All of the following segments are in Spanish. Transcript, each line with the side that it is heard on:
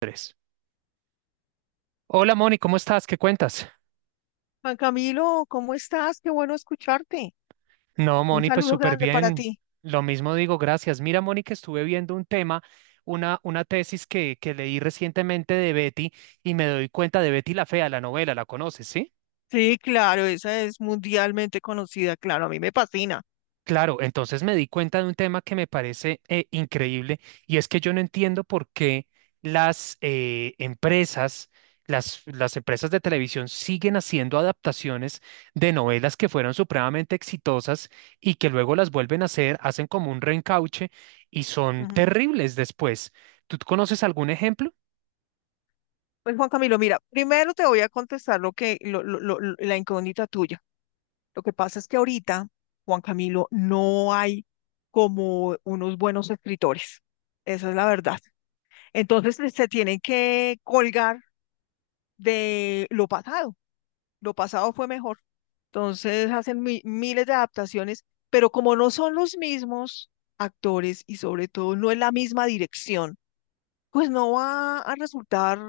right: Tres. Hola Moni, ¿cómo estás? ¿Qué cuentas?
left: Juan Camilo, ¿cómo estás? Qué bueno escucharte.
right: No,
left: Un
right: Moni, pues
left: saludo
right: súper
left: grande para
right: bien.
left: ti.
right: Lo mismo digo, gracias. Mira, Moni, que estuve viendo un tema, una tesis que leí recientemente de Betty y me doy cuenta de Betty la Fea, la novela, ¿la conoces, sí?
left: Sí, claro, esa es mundialmente conocida, claro, a mí me fascina.
right: Claro, entonces me di cuenta de un tema que me parece increíble y es que yo no entiendo por qué las empresas, las empresas de televisión siguen haciendo adaptaciones de novelas que fueron supremamente exitosas y que luego las vuelven a hacer, hacen como un reencauche y son
left: Ujú.
right: terribles después. ¿Tú conoces algún ejemplo?
left: Pues Juan Camilo, mira, primero te voy a contestar lo que lo- la incógnita tuya. Lo que pasa es que ahorita, Juan Camilo, no hay como unos buenos escritores. Esa es la verdad. Entonces se tienen que colgar de lo pasado. Lo pasado fue mejor. Entonces hacen miles de adaptaciones, pero como no son los mismos actores y sobre todo no es la misma dirección, pues no va a resultar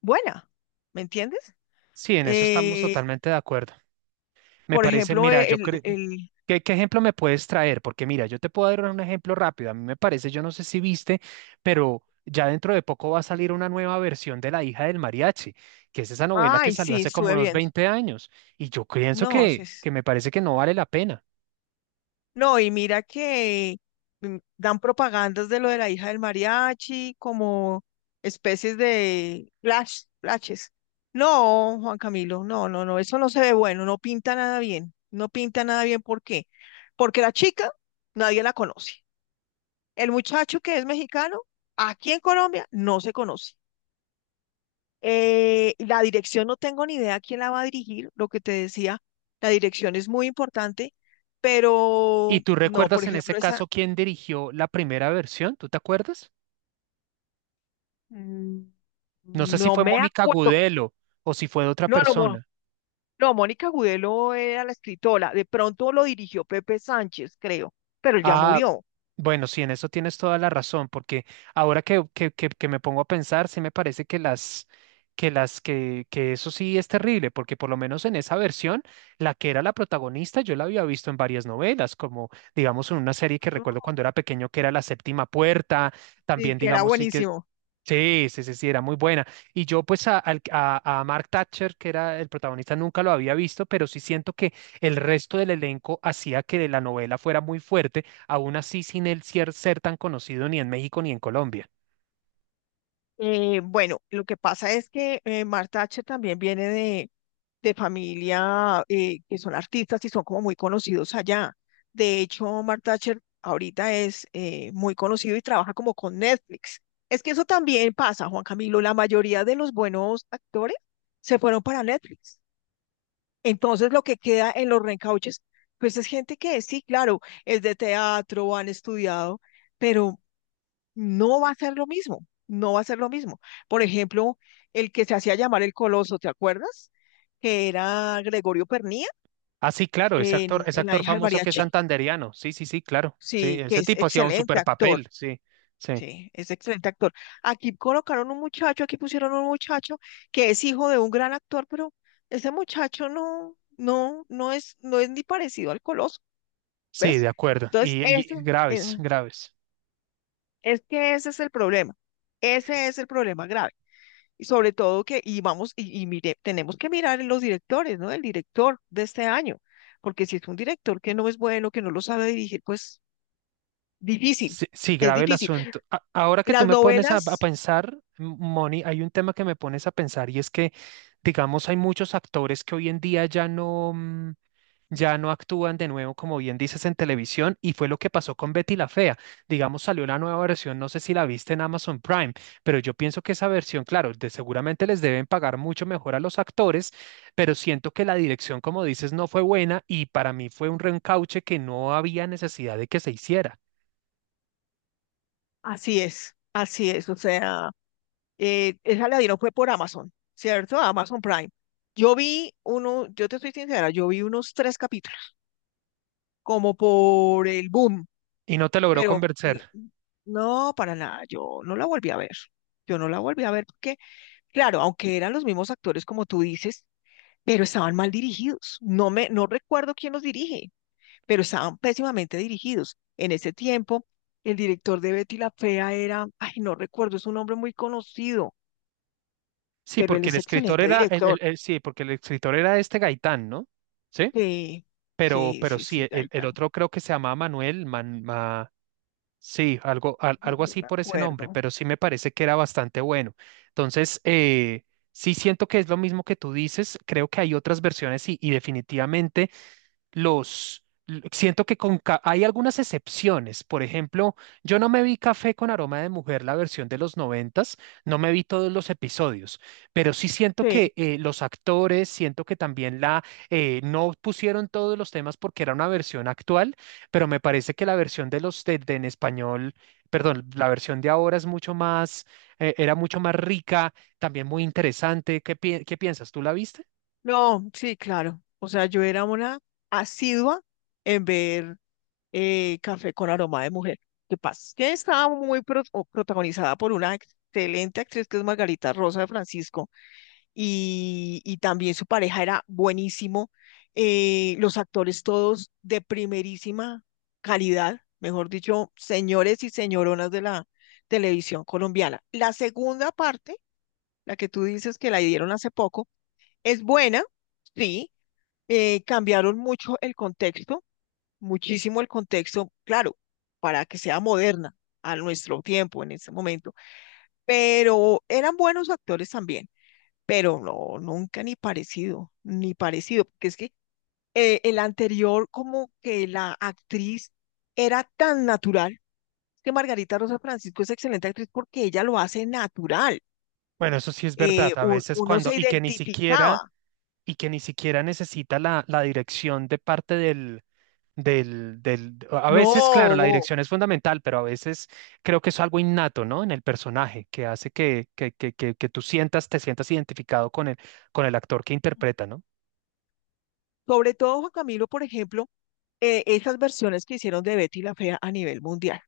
left: buena, ¿me entiendes?
right: Sí, en eso estamos
left: Eh,
right: totalmente de acuerdo. Me
left: por
right: parece,
left: ejemplo,
right: mira, yo
left: el,
right: creo,
left: el...
right: ¿qué ejemplo me puedes traer? Porque mira, yo te puedo dar un ejemplo rápido. A mí me parece, yo no sé si viste, pero ya dentro de poco va a salir una nueva versión de La hija del mariachi, que es esa novela que
left: Ay,
right: salió
left: sí,
right: hace como
left: estuve
right: unos
left: viendo.
right: 20 años. Y yo pienso
left: No, sí,
right: que me parece que no vale la pena.
left: no, y mira que dan propagandas de lo de la hija del mariachi, como especies de flash, flashes. No, Juan Camilo, no, no, no, eso no se ve bueno, no pinta nada bien, no pinta nada bien, ¿por qué? Porque la chica nadie la conoce. El muchacho que es mexicano, aquí en Colombia, no se conoce. La dirección no tengo ni idea quién la va a dirigir, lo que te decía, la dirección es muy importante,
right: ¿Y
left: pero
right: tú
left: no, por
right: recuerdas en ese
left: ejemplo, esa...
right: caso quién dirigió la primera versión? ¿Tú te acuerdas?
left: Mm,
right: No sé si
left: no
right: fue
left: me
right: Mónica
left: acuerdo.
right: Gudelo o si fue de otra
left: No, no, Mo-
right: persona.
left: no, Mónica Gudelo era la escritora. De pronto lo dirigió Pepe Sánchez, creo, pero él ya
right: Ah,
left: murió.
right: bueno, sí, en eso tienes toda la razón, porque ahora que me pongo a pensar, sí me parece que eso sí es terrible, porque por lo menos en esa versión, la que era la protagonista, yo la había visto en varias novelas, como digamos en una serie que recuerdo cuando
left: Claro.
right: era pequeño que era La Séptima Puerta,
left: Sí,
right: también
left: que era
right: digamos
left: buenísimo.
right: Sí, sí, sí, sí, era muy buena. Y yo pues a Mark Thatcher, que era el protagonista, nunca lo había visto, pero sí siento que el resto del elenco hacía que la novela fuera muy fuerte aún así sin él ser tan conocido ni en México ni en Colombia.
left: Bueno, lo que pasa es que Marta Thatcher también viene de familia que son artistas y son como muy conocidos allá. De hecho, Mark Thatcher ahorita es muy conocido y trabaja como con Netflix. Es que eso también pasa, Juan Camilo. La mayoría de los buenos actores se fueron para Netflix. Entonces, lo que queda en los reencauches, pues es gente que sí, claro, es de teatro, han estudiado, pero no va a ser lo mismo, no va a ser lo mismo. Por ejemplo, el que se hacía llamar el Coloso, ¿te acuerdas? Que era Gregorio Pernía
right: Ah, sí, claro, ese
left: en La
right: actor
left: hija del
right: famoso que es
left: mariachi.
right: santanderiano. Sí, sí, sí, claro. Sí,
left: Sí, que
right: ese
left: es
right: tipo hacía un
left: excelente
right: super
left: actor.
right: papel. Sí, sí,
left: Sí, es excelente actor. Aquí colocaron un muchacho, aquí pusieron un muchacho que es hijo de un gran actor, pero ese muchacho no, no, no es, no es ni parecido al Coloso,
right: sí, de
left: ¿ves?
right: acuerdo.
left: Entonces,
right: Y,
left: ese,
right: y
left: eh,
right: graves, graves.
left: es que ese es el problema. Ese es el problema grave. Y sobre todo que, y vamos, y mire, tenemos que mirar en los directores, ¿no? El director de este año, porque si es un director que no es bueno, que no lo sabe dirigir, pues difícil,
right: Sí, sí,
left: es
right: grave el
left: difícil.
right: asunto. Ahora que tú
left: Las
right: me pones a
left: novelas,
right: pensar, Moni, hay un tema que me pones a pensar y es que, digamos, hay muchos actores que hoy en día ya no actúan de nuevo, como bien dices, en televisión, y fue lo que pasó con Betty la Fea. Digamos, salió la nueva versión, no sé si la viste en Amazon Prime, pero yo pienso que esa versión, claro, seguramente les deben pagar mucho mejor a los actores, pero siento que la dirección, como dices, no fue buena y para mí fue un reencauche que no había necesidad de que se hiciera
left: así es, o sea, esa la dieron fue por Amazon, ¿cierto? Amazon Prime. Yo vi uno, yo te estoy sincera, yo vi unos tres capítulos, como por el boom,
right: y no te logró
left: pero
right: convencer.
left: no, para nada, yo no la volví a ver. Yo no la volví a ver porque claro, aunque eran los mismos actores como tú dices, pero estaban mal dirigidos. No me, no recuerdo quién los dirige, pero estaban pésimamente dirigidos. En ese tiempo, el director de Betty la Fea era, ay, no recuerdo, es un hombre muy conocido,
right: Sí,
left: pero él
right: porque el
left: es
right: escritor
left: excelente
right: era,
left: director.
right: porque el escritor era este Gaitán, ¿no? Sí,
left: Sí,
right: pero,
left: sí,
right: pero
left: sí,
right: sí,
left: sí,
right: el
left: Gaitán.
right: otro creo que se llamaba Manuel, sí,
left: Ay,
right: algo
left: no
right: así
left: me
right: por ese nombre,
left: acuerdo.
right: pero sí me parece que era bastante bueno. Entonces, sí siento que es lo mismo que tú dices, creo que hay otras versiones y definitivamente siento que hay algunas excepciones. Por ejemplo, yo no me vi Café con aroma de mujer, la versión de los 90, no me vi todos los episodios, pero sí siento
left: Sí,
right: que los actores, siento que también la no pusieron todos los temas porque era una versión actual, pero me parece que la versión de en español, perdón, la versión de ahora es mucho más, era mucho más rica, también muy interesante. ¿Qué, qué piensas? ¿Tú la viste?
left: no, sí, claro. O sea, yo era una asidua en ver Café con aroma de mujer. ¿Qué pasa? Que estaba muy pro- o protagonizada por una excelente actriz que es Margarita Rosa de Francisco y también su pareja era buenísimo. Los actores todos de primerísima calidad, mejor dicho, señores y señoronas de la televisión colombiana. La segunda parte, la que tú dices que la dieron hace poco, es buena, sí, cambiaron mucho el contexto, muchísimo el contexto, claro, para que sea moderna a nuestro tiempo en ese momento, pero eran buenos actores también, pero no, nunca ni parecido, ni parecido, porque es que el anterior como que la actriz era tan natural, que Margarita Rosa Francisco es excelente actriz porque ella lo hace natural,
right: Bueno, eso sí es verdad, a veces
left: uno
right: cuando,
left: se identificaba,
right: y que ni siquiera necesita la dirección de parte del, a veces, claro, la
left: no,
right: dirección es fundamental, pero a veces creo que es algo innato, ¿no? En el personaje, que hace que tú sientas, te sientas identificado con el actor que interpreta, ¿no?
left: sobre todo Juan Camilo, por ejemplo, esas versiones que hicieron de Betty la Fea a nivel mundial.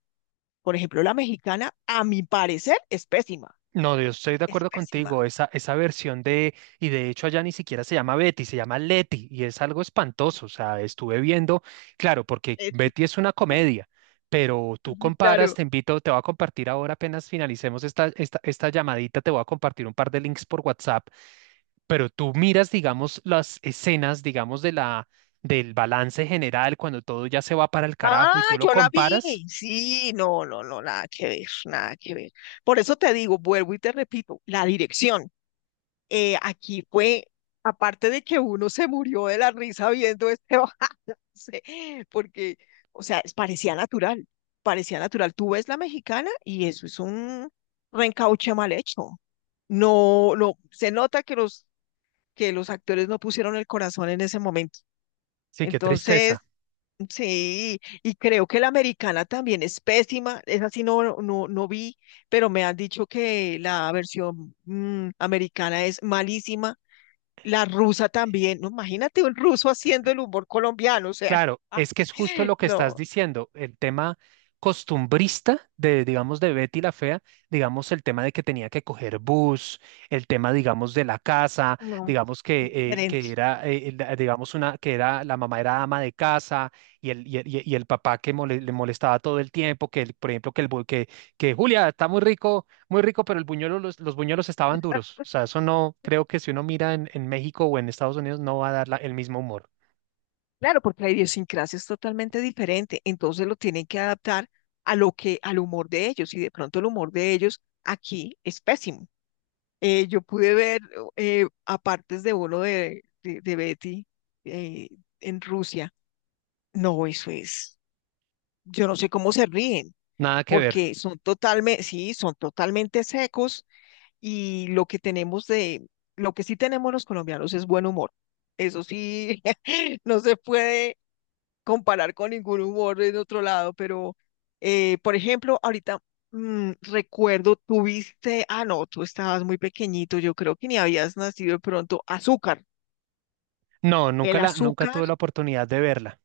left: Por ejemplo, la mexicana, a mi parecer, es pésima,
right: No, yo estoy de
left: es
right: acuerdo
left: pésima.
right: contigo. Esa versión de, y de hecho allá ni siquiera se llama Betty, se llama Letty, y es algo espantoso. O sea, estuve viendo, claro, porque
left: Leti. Sí,
right: Betty es una comedia, pero tú comparas,
left: claro.
right: te invito, te voy a compartir ahora, apenas finalicemos esta llamadita, te voy a compartir un par de links por WhatsApp. Pero tú miras, digamos, las escenas, digamos, del balance general, cuando todo ya se va para el
left: Ah,
right: carajo y tú lo
left: yo la
right: comparas,
left: vi. Sí, no, no, no, nada que ver, nada que ver. Por eso te digo, vuelvo y te repito, la dirección. Aquí fue, aparte de que uno se murió de la risa viendo este balance, porque, o sea, parecía natural, parecía natural. Tú ves la mexicana y eso es un reencauche mal hecho. No, no, se nota que los actores no pusieron el corazón en ese momento.
right: sí, qué
left: Entonces,
right: tristeza.
left: sí, y creo que la americana también es pésima, esa sí no, no, no vi, pero me han dicho que la versión americana es malísima. La rusa también, no, imagínate un ruso haciendo el humor colombiano, o sea,
right: Claro, es que es justo lo que estás
left: no,
right: diciendo, el tema costumbrista digamos, de Betty la Fea, digamos, el tema de que tenía que coger bus, el tema, digamos, de la casa,
left: no,
right: digamos
left: es diferente.
right: que era, digamos, una, que era, la mamá era ama de casa y el papá que le molestaba todo el tiempo, que, por ejemplo, que, el, que Julia está muy rico, pero el buñuelo, los buñuelos estaban duros. O sea, eso no, creo que si uno mira en, México o en Estados Unidos no va a dar el mismo humor.
left: Claro, porque la idiosincrasia es totalmente diferente, entonces lo tienen que adaptar a lo que, al humor de ellos, y de pronto el humor de ellos aquí es pésimo. Yo pude ver a partes de bolo de Betty eh, en Rusia. No, eso es. Yo no sé cómo se ríen,
right: Nada que ver.
left: porque son totalmente, sí, son totalmente secos y lo que tenemos de, lo que sí tenemos los colombianos es buen humor. Eso sí, no se puede comparar con ningún humor de otro lado, pero, por ejemplo, ahorita recuerdo, tuviste, ah, no, tú estabas muy pequeñito, yo creo que ni habías nacido de pronto, azúcar.
right: No,
left: El
right: nunca
left: azúcar,
right: tuve la oportunidad de verla.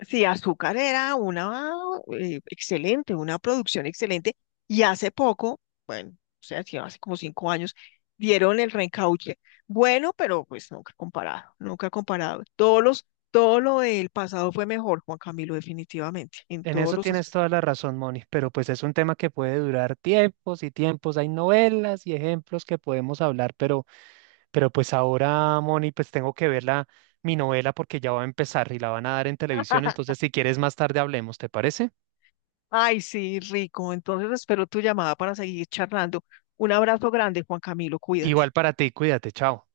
left: sí, azúcar era una excelente, una producción excelente, y hace poco, bueno, o sea, sí, hace como 5 años, dieron el reencauche. Bueno, pero pues nunca comparado, nunca comparado. Todos los todo lo del pasado fue mejor, Juan Camilo, definitivamente, en
right: En
left: todos
right: eso
left: los
right: tienes
left: aspectos.
right: toda la razón, Moni, pero pues es un tema que puede durar tiempos y tiempos. Hay novelas y ejemplos que podemos hablar, pero, pues ahora, Moni, pues tengo que ver mi novela porque ya va a empezar y la van a dar en televisión. Entonces, si quieres más tarde hablemos, ¿te parece?
left: Ay, sí, rico. Entonces espero tu llamada para seguir charlando. Un abrazo grande, Juan Camilo. Cuídate.
right: Igual para ti, cuídate, chao.